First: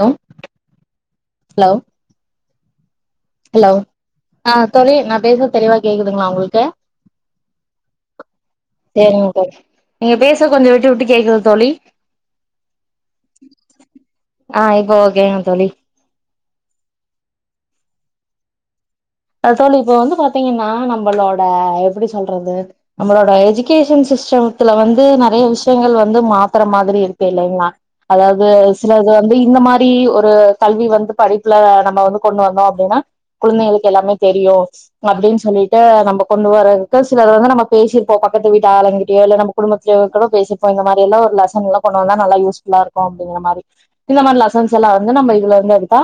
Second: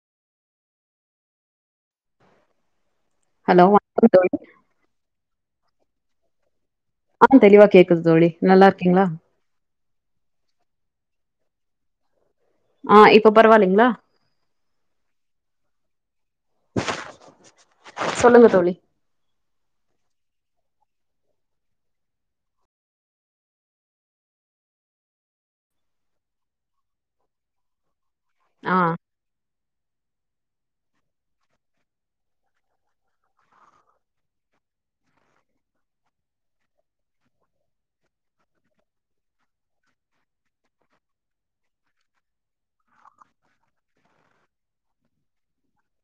hello hello hello வணக்கம் தோழி ஆ தோழி நா பேசுறது தெளிவா கேக்குதுங்ளா உங்களுக்கு ஆ தெளிவா கேக்குது தோழி நல்லா இருக்கீங்களா சேரிங்க தோழி நீங்க பேச கொஞ்சம் விட்டு விட்டு கேக்குது தோழி ஆ இப்ப பரவாயில்லைங்களா ஆ இப்போ ஓகேங்க தோழி சொல்லுங்க தோழி தோழி இப்போ வந்து பாத்தீங்கன்னா நம்மளோட எப்படி சொல்றது நம்மளோட எஜுகேஷன் சிஸ்டம்த்துல வந்து நெறய விஷயங்கள் வந்து மாத்தற மாதிரி இருக்கு இல்லைங்ளா அதாவது ஆ சிலது வந்து இந்த மா திரி ஒரு கல்வி வந்து படிப்புல நம்ம வந்து கொண்டு வந்தோ அப்டின்னா குழந்தைகளுக்கு எல்லாமே தெரியு அப்படின் சொல்லிட்டு நம்ம கொண்டு வரதுக்கு சிலர் வந்து நம்ம பேசிருப்போ பக்கத்து வீட்டு ஆளுங்கிட்டயோ இல்ல நம்ம குடும்பத்திலியோ கூட பேசிருப்போ இந்த மாரில்லா ஒரு லெசன்ல்லா கொண்டு வந்தா நல்லா யூஸ்ஃபுல்லா இருக்கு அப்படிங்கிற மாரி இந்த மாரி லெசன்ஸ் எல்லா வந்து நம்ம இதுல வந்து எடுத்தா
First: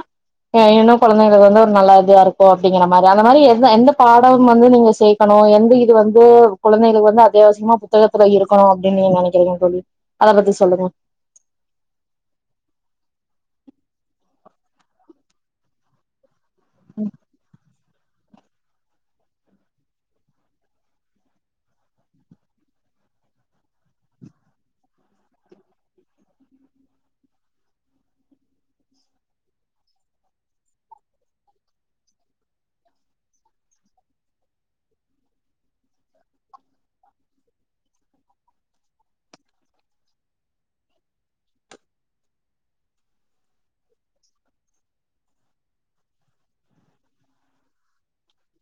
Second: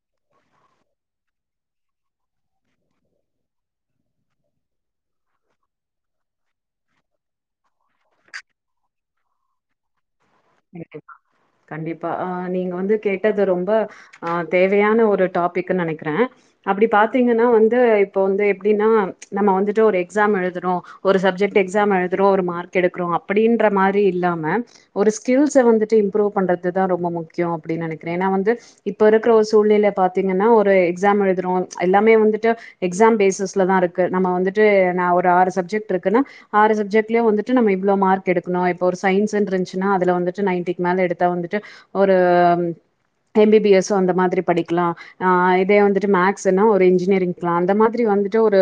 அ இன்னு கொழந்தைங்கள வந்து ஒரு நல்ல இதுவா இருக்கு ஓ அப்படிங்கிற மாரி அந்த மாரி எந்த எந்த பாடம் வந்து நீங்க சேக்கணு எந்த இது வந்து குழந்தைகளுக்கு வந்து அத்தியாவசியமா புத்தகத்துல இருக்கணு அப்படின் நீங்க நெனைக்கிறீங்க தோழி அத பத்தி சொல்லுங்க கண்டிப்பா கண்டிப்பா ஆஹ் நீங்க வந்து கேட்டது ரொம் ப ஆ தேவையான ஒரு டாபிக்ன் நெனைக்கிறே அப்டி பாத்தீங்கன்னா வந்து இப்போ வந்து எப்டின்னா நம்ம வந்துட்டு ஒரு எக்ஸாம் எழுதுறோ ஒரு சப்ஜெக்ட் எக்ஸாம் எழுதுறோ ஒரு மார்க் எடுக்கிறோ அப்டின்ற மாரி இல்லாம ஒரு ஸ்கில்ஸ வந்துட்டு இம்ப்ரூவ் பண்றது தா ரொம்ப முக்கியோ அப்டின் நெனைக்கிறே ஏனா வந்து இப்ப இருக்குற ஒரு சூழ்நில பாத்தீங்கன்னா ஒரு எக்ஸாம் எழுதுறோ எல்லாமே வந்துட்டு எக்ஸா பேசிஸ்ல தா இருக்கு நம்ம வந்துட்டு நா ஒரு ஆறு சப்ஜெக்ட் இருக்குன்னா ஆறு சப்ஜெட்லயே வந்துட்டு நம்ம இவ்ளோ மார்க் எடுக்கணு இப்போ ஒரு சயின்ஸ் இருந்துச்சுன்னா அதுல வந்துட்டு நைன்ட்டிக்கு மேல எடுத்தா வந்துட்டு ஒரு M B B S so அந்த மாதிரி படிக்கலா அ இதே வந்துட்டு மேக்ஸுனா ஒரு இன்ஜினியரிங் போலா அந்த மாதிரி வந்துட்டு ஒரு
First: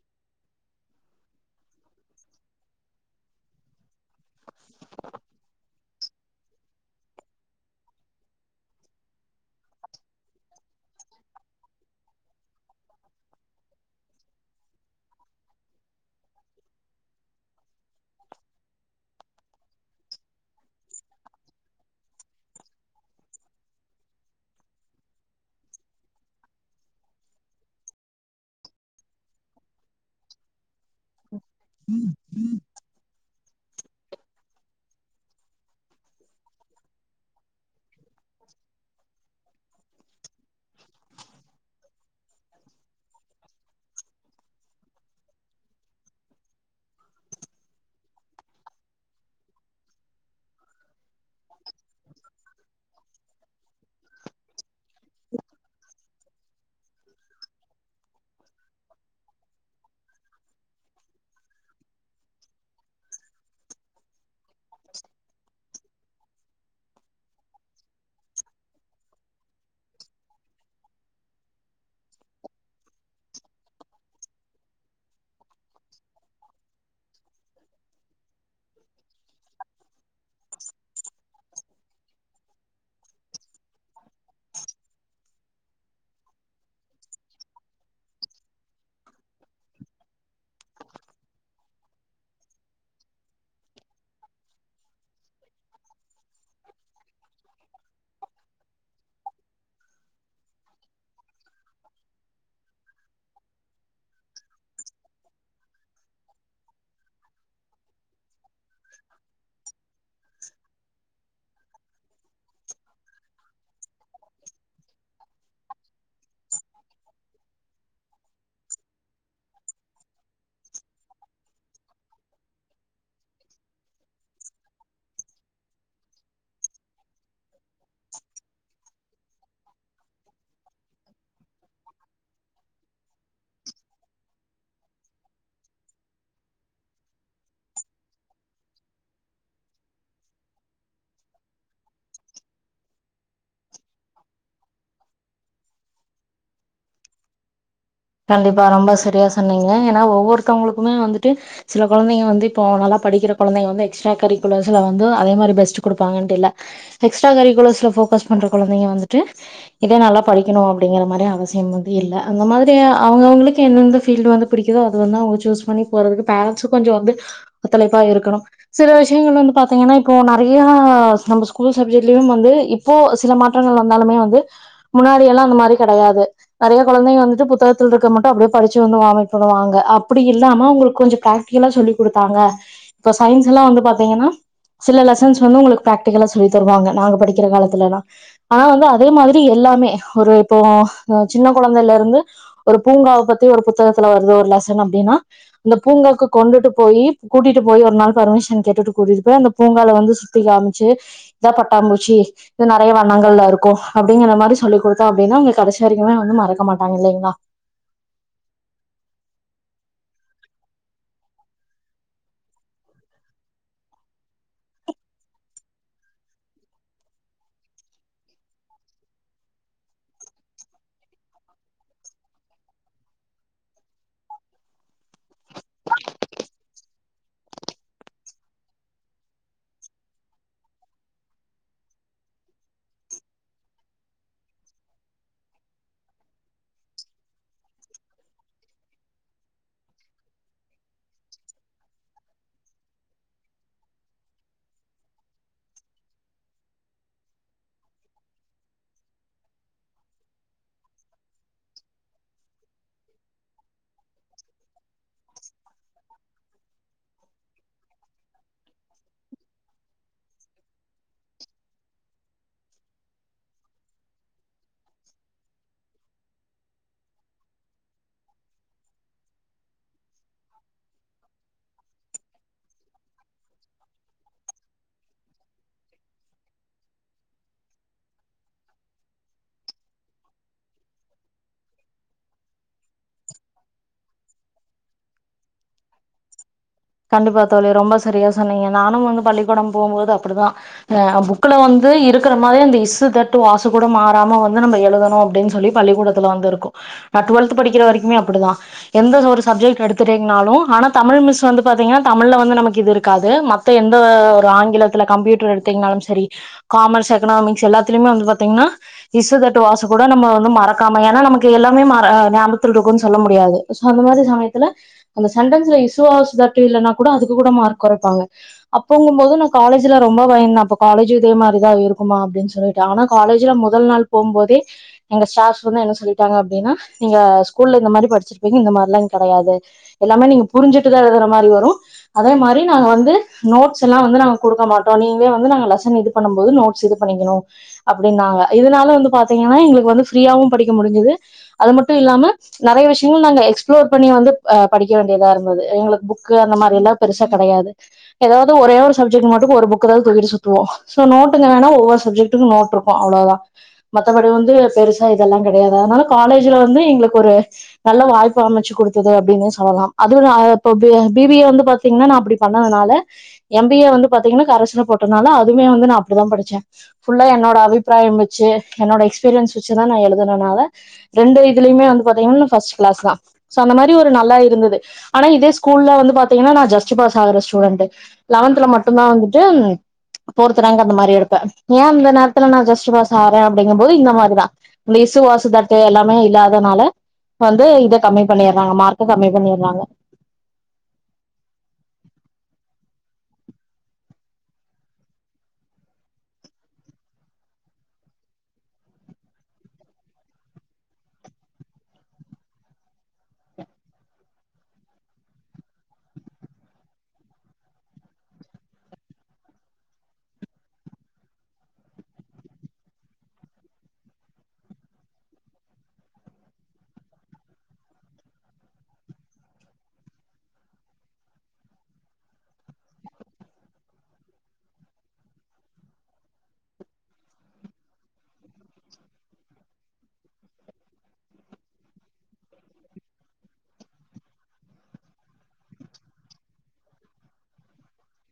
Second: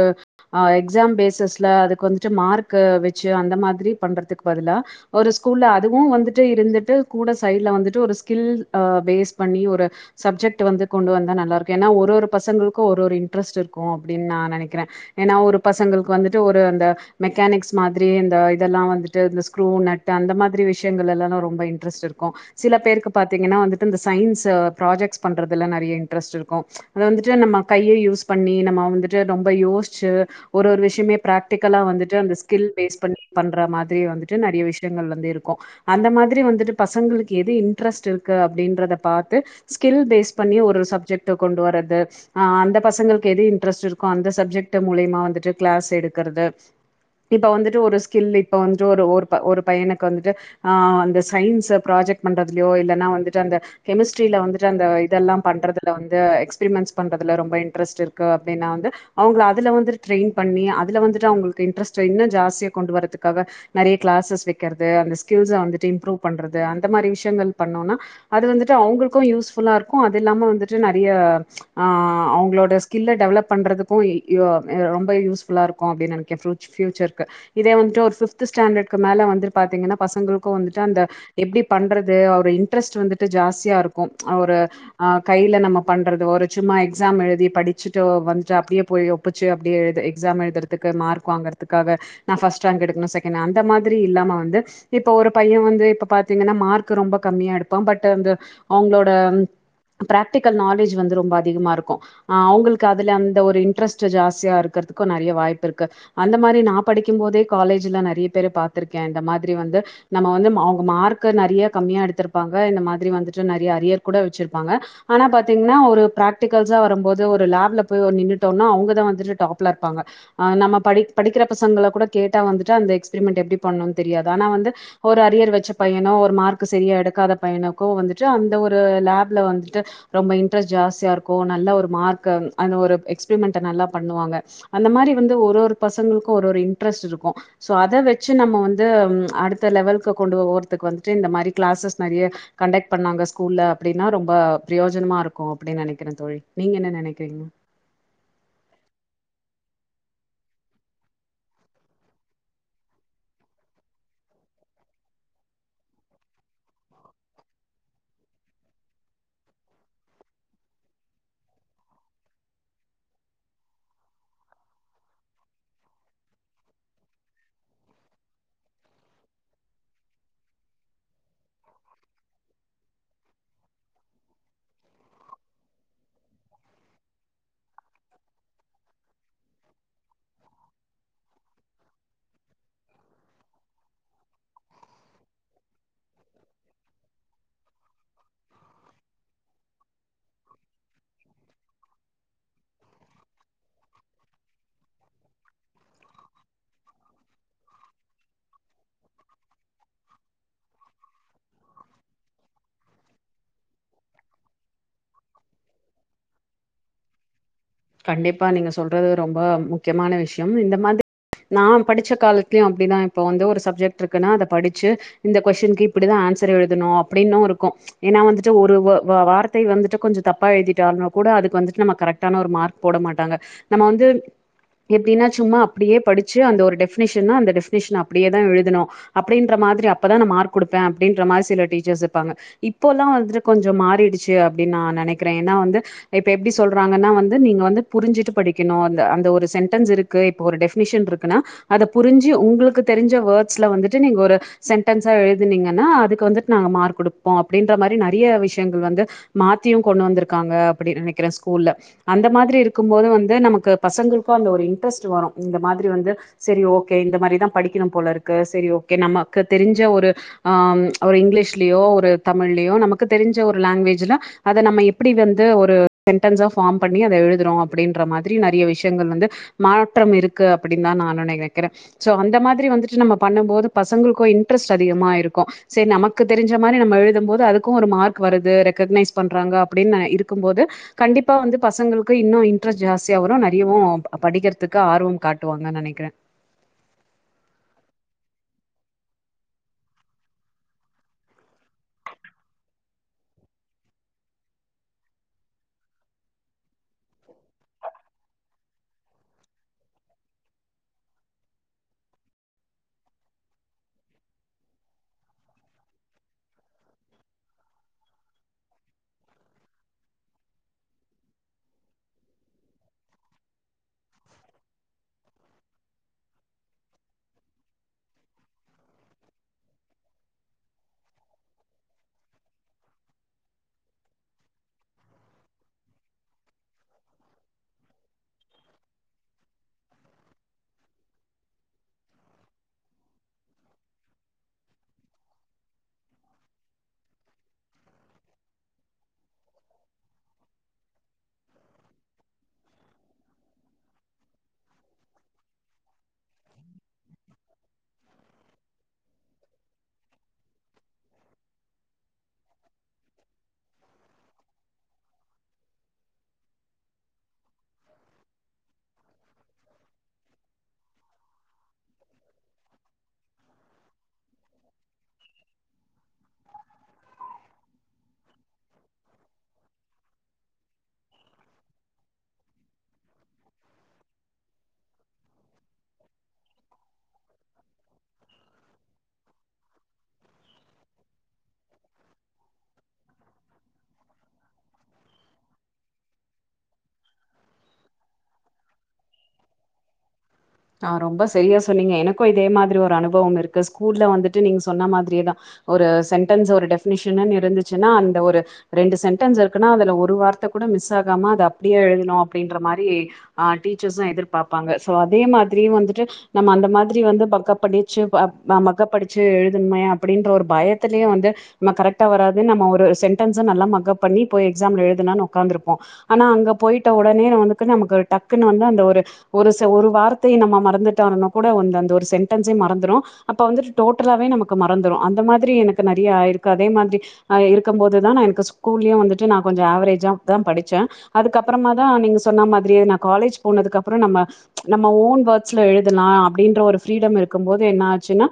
அ எக்ஸாம் பேசஸ்ல அது கொஞ்ச மார்க்கு வச்சு அந்த மாதிரி பண்றதுக்கு பதுலா ஒரு ஸ்கூல்ல அத் துவும் வந்துட் ட்டு இருந்துட்டு கூட சைட்ல வந்துட்டு ஒரு ஸ்கில் அ பேஸ் பண்ணி ஒரு சப்ஜெக்ட்டு வந்து கொண்டு வந்தா நல்லா இருக்கும் ஏன்னா ஒரு ஒரு பசங்களுக்கும் ஒரு ஒரு இன்ட்ரெஸ்ட் இருக்கும் அப்புடின் நான் நெனைக்கிறன் ஏன்னா ஒரு பசங்களுக்கு வந்துட்டு ஒரு அந்த மெக்கானிக்ஸ் மாதிரி இந்த இதெல்லாம் வந்துட்டு இந்த ஸ்க்ரு நட் அந்த மாதிரி விஷயங்கள் எல்லா னோ ரொம்ப இன்ட்ரெஸ்ட் இருக்கும் சில பேருக்கு பாத்தீங்கனா வந்துட்டு இந்த சைன்ஸ் ப்ராஜெக்ட்ஸ் பண்றதுல நெறைய இன்ட்ரெஸ்ட் இருக்கும் அதுல வந்துட்டு நம்ம கையே யூஸ் பண்ணி நம்ம வந்துட்டு ரொம்ப யோஸ்ச்சி ஒரு ஒரு விஷயமே ப்ராக் டிக்கலா வந்துட்டு அந்த ஸ்கில் பேஸ் பண்ணி பண்ற மாதிரி வந்துட்டு நறைய விஷயங்கள் வந்து இருக்கும் அந்த மாதிரி வந்துட்டு பசங்களுக்கு எது இன்ட்ரெஸ்ட் இருக்கு அப்புடின்றத பாத்து ஸ்கில் பேஸ் பண்ணி ஒரு சப்ஜெக்ட கொண்டு வர்றது அ அந்த பசங்களுக்கு எது இன்ட்ரெஸ்ட் இருக்கும் அந்த சப்ஜெக்ட் மூலயமா வந்துட்டு கிளாஸ் எடுக்கறது இப்ப வந்துட்டு ஒரு ஸ்கில் இப்ப வந்துட்டு ஒரு ஒரு ப ஒரு பையனுக்கு வந்துட்டு ஆ அந்த சயின்ஸ் ப்ராஜெக்ட் பண்றதுலியோ இல்லன்னா வந்துட்டு அந்த கெமிஸ்ட்ரியில வந்துட்டு அந்த இதெல்லாம் பண்றதுல வந்து எக்ஸ்ப்ரிமெண்ட்ஸ் பண்றதுல ரொம்ப இன்ட்ரெஸ்ட் இருக்கு அப்டின்னா வந்து அவங்க அதுல வந்துட்டு ட்ரெயின் பண்ணி அதுல வந்துட்டு அவங்களுக்கு இன்ட்ரெஸ்ட் இன்னும் ஜாஸ்தியா கொண்டு வரதுக்காக நறைய கிளாஸஸ் வெக் கிறது அந்தஸ் உசா வந்துட்டு இம்ப்ரூவ் பண்றது அந்த மாரி விஷ்யங்கள் பண்ணோம்னா அது வந்துட்டு அவங்களுக்கும் யூஸ்ஃபுள்ளா இருக்கும் அது இல்லாம வந்துட்டு நிறைய ஆஹ் அவங்களோட ஸ்கில்ல டெவலப் பண்றதுக்கு ரொம்ப யூஸ்ஃபுள்ளா இருக்கு எ ஃப்ருச் ப்யூச்சர்க்கு இதே வந்துட்டு ஒரு ஃபிப்த் ஸ்டாண்டர்டுக்கு மேல வந்து பார்த்தீங்கன்னா கோ வந்துட்டு அந்த எப்டி பண்றது அவரு இன்ட்ரெஸ்ட் வந்துட்டு ஜாஸ்தியா இருக்கு அவுரு அ கைல நம்ம பண்றது ஒரு சும்மா எக்ஸாம் எழுதி படிச்சுட்டு வந்துட்டு அப்படியே போய் ஒப்புச்சு அப்படியே எக்ஸாம் எழுதுறதுக்கு மார்க் வாங்குறதுக்காக நா ஃபர்ஸ்ட் ராங்க் எடுக்கணு செகன்டட் அந்த மாத்ரி இல்லாம வந்து இப்ப ஒரு பையன் வந்து இப்ப பார்த்தீங்கன்னா மார்க் ரொம்ப கம்மியா எடுப்பான் பட் அந்த அவங்களோட பிராக்டிக்கல் நாலேட்ஜ் வந்து ரோம்ப அதிகமா இருக்கு அ அவங்களுக்கு அதுல அந்த ஒரு இன்ட்ரெஸ்ட் ஜாஸ்தியா இருக்கிறதுக்கு நறைய வாய்ப்பு இருக்கு அந்த மாத்ரி நா படிக்கும்போதே காலேஜ்ல நறிய பேரு பாத்ருக்கே இந்த மாத்ரி வந்து நம்ம வந்து அவ்ங்க மார்க்கு நறிய கம்மியா எடுத்திருப்பாங்க இந்த மாதிரி வந்துட்டு நறிய அரியர் கூட வச்சிருப்பாங்க ஆனா பாத்தீங்கன்னா ஒரு பிராக்டிகல்ஸு வரும்போது ஒரு லேப்ல போய் நின்னுட்டம்னா அவங்கதா வந்துட்டு டாப்ல இருப்பாங்க நம்ம படி படிக்கிற பசங்கள கூட கேட்டா வந்துட்டு அந்த எக்ஸ்பெரிமெண்ட் எப்டி பண்ணுன் தெரியாது ஆனா வந்து ஒர் அரியர் வச்ச பையனோ ஒரு மார்க் சரியா எடுக்காத பையனோ கோ வந்துட்டு அந்த ஒரு லேப்ல வந்துட்டு ரொம்ப இன்ட்ரெஸ்ட் ஜாஸ்தி யா இருக்கு நல்ல ஒரு மார்க் அந்த ஒரு எக்ஸ்பெரிமென்ட்ட நல்லா பண்ணுவாங்க அந்த மாரி வந்து ஒரு ஒரு பசங்ளுக்கு ஒரு ஒரு இன்ட்ரெஸ்ட் இருக்கு அத வெச்சு நம்ம வந்து அடுத் த லெவல்கு கொண்டு ஒ ஓற்துக்கு வந்துட்டு இந்த மாரி க்ளாசஸ் நறைய கண்டக்ட் பண்ணாங்க ஸ்கூல்ல அப்படின்னா ரொம்ப பிரயோஜனமா இருக்கு அப்டின் நெனைக்கிற தோழி நீங்க என்ன நெனக்கிறீங்க கண்டிப்பா ரொம்ப சரியா சொன்னீங்க ஏனா ஒவ்வொருத்தவங்களுக்குமே வந்துட்டு சில கொழந்தைங்க வந்து இப்போ நல்லா படிக்கிற கொழந்தைங்க வந்து எக்ஸ்ட்ரா கரிக்குலர்ஸ்ல வந்து அதே மாதிரி பெஸ்ட் குடுப்பாங்கட்டு இல்ல எக்ஸ்ட்ரா கரிக்குலர்ஸ்ல ஃபோக்கஸ் பண்ற குழந்தைங்க வந்துட்டு இதே நல்லா படிக்கணு அப்டிங்கிற மாரி அவசியம் வந்து இல்ல அந்த மாரி அவங்கவுங்ளுக்கு எந்தெந்த பீல்டு வந்து பிடிக்குதோ அது வந்து அவங்க சூஸ் பண்ணி போறதுக்கு பேரண்ட்ஸ கொஞ்ச வந்து ஒத்துழைப்பா இருக்கணும் சில விஷ்யங்கள் வந்து பாத்தீங்கன்னா இப்போ நிறைய நம்ம ஸ்கூல் சப்ஜெக்ட்லியும் வந்து இப்போ சில மாற்றங்கள் வந்தாலுமே வந்து முன்னாடி எல்லா அந்த மாரி கடையாது நறைய கொழந்தைங்க வந்துட்டு புத்தகத்துல இருக்க மட்டு அப்டியே படிச்சு வந்து வாமிட் பண்ணுவாங்க அப்டி இல்லாம அவங்ளுக்கு கொஞ்ச பிராக்டிகலா சொல்லி கொடுத்தாங்க இப்ப சயின்ஸ் எல்லாம் வந்து பாத்தீங்கன்னா சில லெசன்ஸ் வந்து உங்களுக்கு பிராக்டிகலா சொல்லி தருவாங்க நாங்க படிக்கிற காலத்துல எல்லா ஆனா வந்து அதே மாரி எல்லாமே ஒரு இப்போ சின்ன கொழந்தைலேந்து ஒரு பூங்காவ பத்தி ஒரு புத்தகத்துல வருது ஒரு லெசன் அப்டின்னா அந்த பூங்காக்கு கொண்டுட்டு போய் கூட்டிட்டு போய் ஒரு நாள் பர்மிஷன் கேட்டுட்டு கூட்டிட்டு போய் அந்த பூங்கால வந்து சுத்தி காமிச்சு இதா பட்டாம்பூச்சி இது நறைய வண்ணங்கள்ல இருக்கும் அப்படிங்கிற மாதிரி சொல்லி் கொடுத்தோ அப்டின்னா இத கடைசி வரக்குமே வந்து மறக்க மாட்டாங்க இல்லைங்ளா கண்டிப்பா நீங்க சொல்றது ரொம்ப முக்யமான விஷ்யம் இந்த மாரி நா படிச்ச காலத்துலியும் அப்டிதா இப்ப வந்து ஒரு சப்ஜெக்ட் இருக்குன்னா அத படிச்சு இந்த கொஸ்டினுக்கு இப்டிதா ஆன்சர் எழுதனு அப்படின்னு இருக்கு ஏன்னா வந்துட்டு ஒரு வார்த்தை வந்துட்டு கொஞ்ச தப்பா எழுதிட்டாலு கூட அதுக்கு வந்துட்டு நம்ம கரெக்டான ஒரு மார்க் போட மாட்டங்க நம்ம வந்து எப்டினா சும்மா அப்டியே படிச்சு அந்த ஒரு டெஃபநெஷன்னா அந்த டெஃபநெஷன அப்படியே தான் எழுதனு அப்டின்ற மாரி அப்ப தா நானமார்க் குடுப்பே அப்டின்ற மாரி சில டீச்சர்ஸ் இருப்பாங்க இப்பல்லா வந்து கொஞ்ச மாறிடுச்சுனு நா நனைக்கிறே ஏன்னா வந்து இப்ப எப்டி சொல்றாங்கன்னா நீங்க வந்து புரிஞ்சுட்டு படிக்கணு அந்த அந்த ஒரு சென்டஸ் இருக்கு இப்ப ஒரு டெஃபனெஷன் இருக்குன்னா அத புரிஞ்சு உங்ளுக்கு தெரிஞ்ச வேர்ட்ஸ்ல வந்துட்டு நீங்க ஒரு சென்டன்ஸா எழுதினீங்கன்னா அதுக்கு வந்துட்டு நாங்க மார்க் கொடுப்போம் அப்படின்ற மாதிரி நிறைய விஷ்யங்கள் வந்து மாத்தியு கொண்டு வந்திருக்காங்க அப்டி நனைக்கிறே ஸ்கூல்ல அந்த மாத்ரி இருக்கும்போது வந்து நமக்கு பசங்ளுக்கும் அந்த ஒரு இன்ட்ரெஸ்ட் வரு இந்த மாத்ரி வந்து சரி ஓகே இந்த மாத்ரிதா படிக்கணும்போல இருக்கு சரி ஓகே நமக்கு தெரிஞ்ச ஒரு அ ஒரு இங்கிலீஷ்லியோ ஒரு தமிழ்லியோ நமக்கு தெரிஞ்ச ஒரு லாங்குவேஜ்ல அத நம்ம எப்டி வந்து ஒரு சென்டன்ஸா ஃபார்ம் பண்ணி அத எழுதுறோ அப்டின்ற மாத்ரி நறைய விஷ்யங்கள் வந்து மாற்றம் இருக்கு அப்டின்னு தா நா நனைக்கிறேன் சோ அந்த மாதிரி வந்தட்டு பண்ணும் போது பசங்களுக்கும் இன்ட்ரெஸ்ட் அதிகமா ஆயிருக்கு சரி நமக்கு தெரிஞ்ச மாத்ரி நம்ம எழுதும்போது அதுக்கு ஒரு மார்க் வருது ரெகக்னைஸ் பண்றாங்க அப்டின் நா இருக்கும்போது கண்டிப்பா வந்து பசங்களுக்கு இன்னு இன்ட்ரெஸ்ட் ஜாஸ்தியா வரு நெறையவு படிக்கிறதுக்கு ஆர்வம் காட்டுவாங்கன் நெனைக்கிற கண்டிப்பா தோழி ரொம்ப சரியா சொன்னிங்க நானும் வந்து பள்ளிக்கூடம் போகும்போது அப்படிதா ஆ புக்குல வந்து இருக்கிற மாதிரி அந்த இஸ்சு தட்டு வாசு கூட மாறாம வந்து நம்ம எழுதணு அப்படின்னு சொல்லி பள்ளிக்கூடத்துல வந்து இருக்கு நா டுவெல்த்து படிக்கிற வரைக்குமே அப்படிதா எந்த ஒரு சப்ஜெக்ட் எடுத்துட்டிங்கனாலு ஆனா தமிழ் மிஸ் வந்து பாத்திங்கனா தமிழ்ல வந்து நமக்கு இது இருக்காது மத்த எந்த ஒரு ஆங்கிலத்துல கம்ப்யூட்டர் எடுத்திங்னாலும் சரி காமர்ஸ் எகனாமிக்ஸ் எல்லாத்துலியுமே வந்து பாத்திங்னா இஸ்சு தட்டு வாஸ் கூட நம்ம வந்து மறக்காமா ஏன்னா நமக்கு எல்லாமே மற ஞாபத்துல இருக்குன் சொல்ல முடியாது சோ அந்த மாரி சமயத்துல அந்த சென்டன்ஸ்ல இஸ்சு வாஸ் தட் இல்லனா கூட அதுக்கு கூட மார்க் கொறைப்பாங்க அப்பங்கும்போது நா காலேஜ்ல ரொம்ப பயந்த அப்ப காலேஜு இதே மாரிதா இருக்குமா அப்டினு சொல்லிட்டு ஆனா காலேஜ்ல முதல் நாள் போம்போதே எங்க ஸ்டாஃப்ஸ் வந்து என்ன சொல்லிட்டாங்க அப்டின்னா நீங்க ஸ்கூல்ல இந்த மாரி படிச்சிருப்பிங்க இந்த மாரிலா இங்க கெடையாது எல்லாமே நீங்க புரிஞ்சுட்டுதா எழுதற மா ரி வரு அதே மாரி நாங்க வந்து நோட்ஸ் எல்லா வந்து நாங்க குடுக்க மாட்டோ நீங்களே வந்து நாங்க லெசன் இது பண்ணும் போது நோட்ஸ் இது பண்ணிக்கனு அப்படினாங்க இதுனாலு வந்து பாத்திங்கனா எங்களுக்கு வந்து ஃப்ரீயாவு படிக்க முடிஞ்சுது அது மட்டு இல்லாம நெறைய விஷயங்கள் நாங்க எக்ஸ்ப்ளோர் பண்ணி வந்து படிக்க வேண்டியதா இருந்தது எங்களுக்கு புக் கு அந்த மாரி எல்லா பெருசா கெடையாது அதாவது ஒரே ஒரு சப்ஜெக்ட் மட்டு ஒரு புக்குதா தூக்கிட்டு சுத்துவோ சோ நோட்டுங்க வேணா ஒவ்வொரு சப்ஜெக்ட்டுக்கு நோட் இருக்கு அவ்ளோதா மத்தபடி வந்து பெருசா இதெல்லா கெடையாது அதனால காலேஜ்ல வந்து எங்களுக்கு ஒரு நல்ல வாய்ப்பு அமைச்சு குடுத்தது அப்படின்னே சொல்லலா அதுவு நா அப்ப பி பி ஏ வந்து பாத்திங்கனா நா அப்படி பண்ணதுனால எம் பி ஏ வந்து பாத்திங்கனா கரஸ்ல போட்டனால அதுமே வந்து நா அப்படிதா படிச்சே ஃபுல்லா என்னோட அபிப்பிராயம் வெச்சு என்னோட எஸ்பீரியன்ஸ் வெச்சுதா நா எழுதுனனால ரெண்டு இதுலியுமே வந்து பாத்திங்கனா நா ஃபர்ஸ்ட் கிளாஸ்தா சோ அந்த மாரி ஒரு நல்லா இருந்தது ஆனா இதே ஸ்கூல்ல வந்து பாத்திங்கன்னா நா ஜஸ்ட் பாஸ் ஆகற ஸ்டூடெண்ட்டு லெவன்த்துல மட்டுந்தா வந்துட்டு ஃபோர்த் ரேங்க் அந்த மாரி எடுப்ப ஏ அந்த நேரத்துல நா ஜஸ்ட் பாஸ் ஆகறே அப்படிங்கும்போது இந்த மாரிதா அந்த இஸ்சு வாசு தட்டு எல்லாமே இல்லாதனால வந்து இத கம்மி பண்ணிர்றாங்க மார்க்க கம்மி பண்ணிர்றாங்க ஆ ஒன்னு இருக்கு ஸ்கூல்ல வந்துட்டு நீங்க சொன்ன மாதிரியேதா ஒரு செண்டன்ஸு ஒரு டெஃபனிஷனுன் இருந்துச்சுன்னா அந்த ஒரு ரெண்டு செண்டன்ஸ் இருக்குனா அதுல ஒரு வார்த்தை கூட மிஸ் ஆகாம அத அப்படியே எழுதனு அப்படின்ற மாரி ஆ டீச்சர்ஸு எதிர்பார்ப்பாங்க சோ அதே மாரி திடீர்னு வந்துட்டு நம்ம அந்த மாதிரி வந்து மக்கப் படிச்சு மக்கப் அடிச்சு எழுதனுமே அப்படின்ற ஒரு பயத்திலயே வந்து நம்ம கரெக்டா வராது நம்ம ஒரு சென்டன்ஸ நல்லா மக்கப் பண்ணி போய் எக்ஸாம்ல எழுதலானு உக்காந்துருப்போ ஆனா அங்க போயிட்ட உடனே வந்து நமக்கு டக்குன்னு வந்து அந்த ஒரு ஒரு செ ஒரு வார் த்தை நம்ம மறந்துட்டாலு கூட அந்த ஒரு சென்டன்ஸே மறந்துரு அப்ப வந்து டோட்டலாவே நமக்கு மறந்துரு அந்த மாதிரி எனக்கு நெறைய ஆயிருக்கு அதே மாதிரி இருக்கும் போதுதா நா எனக்கு ஸ்கூல்லியு வந்துட்டு நா கொஞ்ச ஆவரேஜாதா படிச்ச அதுக்கு அப்பறமாதா நீங்க சொன்ன மாதிரியே நா காலேஜ் போனதுக்கு அப்பற நம்ம ஓன் வேர்ட்ஸ்ல எழுதலா அப்படின்ற ஒரு ஃப்ரீடம் இருக்கும் போது என்ன ஆச்சுன்னா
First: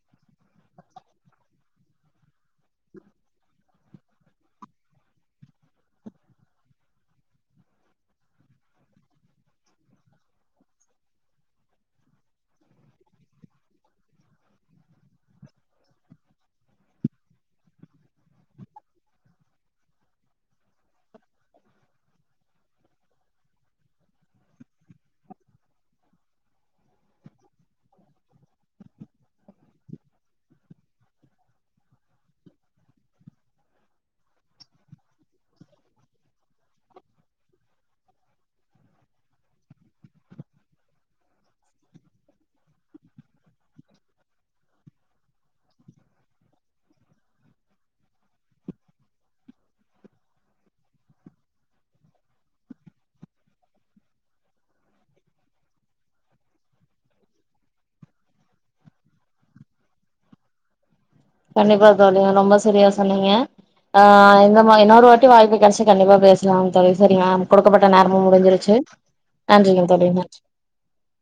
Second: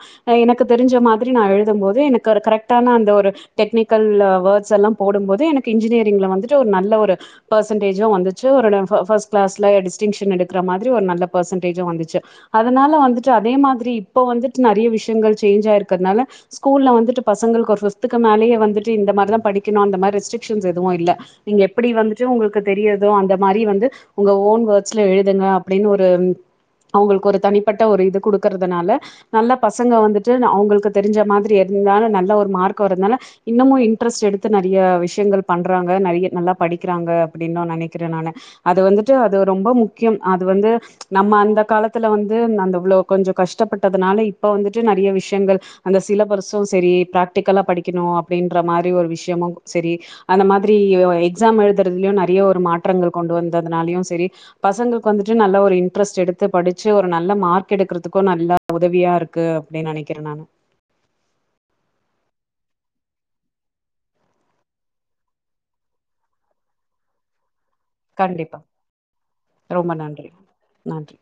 எனக்கு தெரிஞ்ச மாதிரி நா எழுதும்போது எனக்கு கரெக்டான அந்த ஒரு டெக்னிக்கல் வேர்ட்ஸ் எல்லா போடும்போது எனக்கு இன்ஜினியரிங்ல வந்துட்டு ஒரு நல்ல ஒரு பெர்சன்டேஜு வந்துச்சு ஒர ஃப ஃபர்ஸ்ட் கிளாஸ்ல டிஸ்டிங்ஷன் எடுக்கற மாதிரி ஒரு நல்ல பர்சன்டேஜு வந்துச்சு அதனால வந்துட்டு அதே மாதிரி இப்ப வந்துட்டு நெறைய விஷயங்கள் சேன்ச் ஆயிருக்கதனால ஸ்கூல்ல வந்துட்டு பசங்களுக்கு ஒரு ஃபிஃப்த்துக்கு மேலயே வந்துட்டு இந்த மாரிதா படிக்கணு அந்த மாரி ரெஸ்டிரிக்ஷன்ஸ் எதுவு இல்ல நீங்க எப்படி வந்துட்டு உங்களுக்கு தெரியுதோ அந்த மாரி வந்து உங்க ஓன் வேர்ட்ஸ்ல எழுதுங்க அப்டின்னு ஒரு அவங்களுக்கு ஒரு தனிப்பட்ட ஒரு இது குடுக்கறதுனால நல்ல பசங்க வந்துட்டு அவங்களுக்கு தெரிஞ்ச மாதிரி இருந்தாலு நல்ல ஒரு மார்க்கு வர்றதுனால இன்னமு இன்ட்ரெஸ்ட் எடுத்து நெறையா விஷயங்கள் பண்றாங்க நெறைய நல்லா படிக்கிறாங்க அப்படின்தா நெனைக்கிற நானு அது வந்துட்டு அது ரொம்ப முக்கியம் அது வந்து நம்ம அந்த காலத்துல வந்து அந்த இவ்ளோ கொஞ்ச கஷ்டப்பட்டதுனால இப்ப வந்துட்டு நெறைய விஷயங்கள் அந்த சிலபஸு செரி பிராக்டிகலா படிக்கணு அப்படின்ற மாரி ஒரு விஷயமு சரி அந்த மாதிரி எக்ஸாம் எழுதுறதுலியு நெறைய ஒரு மாற்றங்கள் கொண்டு வந்ததுனாலயு செரி பசங்களுக்கு வந்துட்டு நல்ல ஒரு இன் ட்ரெஸ்ட் எடுத்து படிச்சு ஒரு நல்ல மார்க் எடுக்குறதுக்கு நல்ல உதவியா இருக்கு அப்படின் நெனைக்கிற நானு கண்டிப்பா தோழி ரொம்ப சரியா சொன்னீங்க ஆ இந்த மாதிரி இன்னொரு வாட்டி வாய்ப்பு கிடைச்சா கண்டிப்பா பேசலாம தோழி சரியா கொடுக்கப்பட்ட நேரமு கண்டிப்பா முடிஞ்சிருச்சு நன்றிகள் தோழி நன்றி நன்றி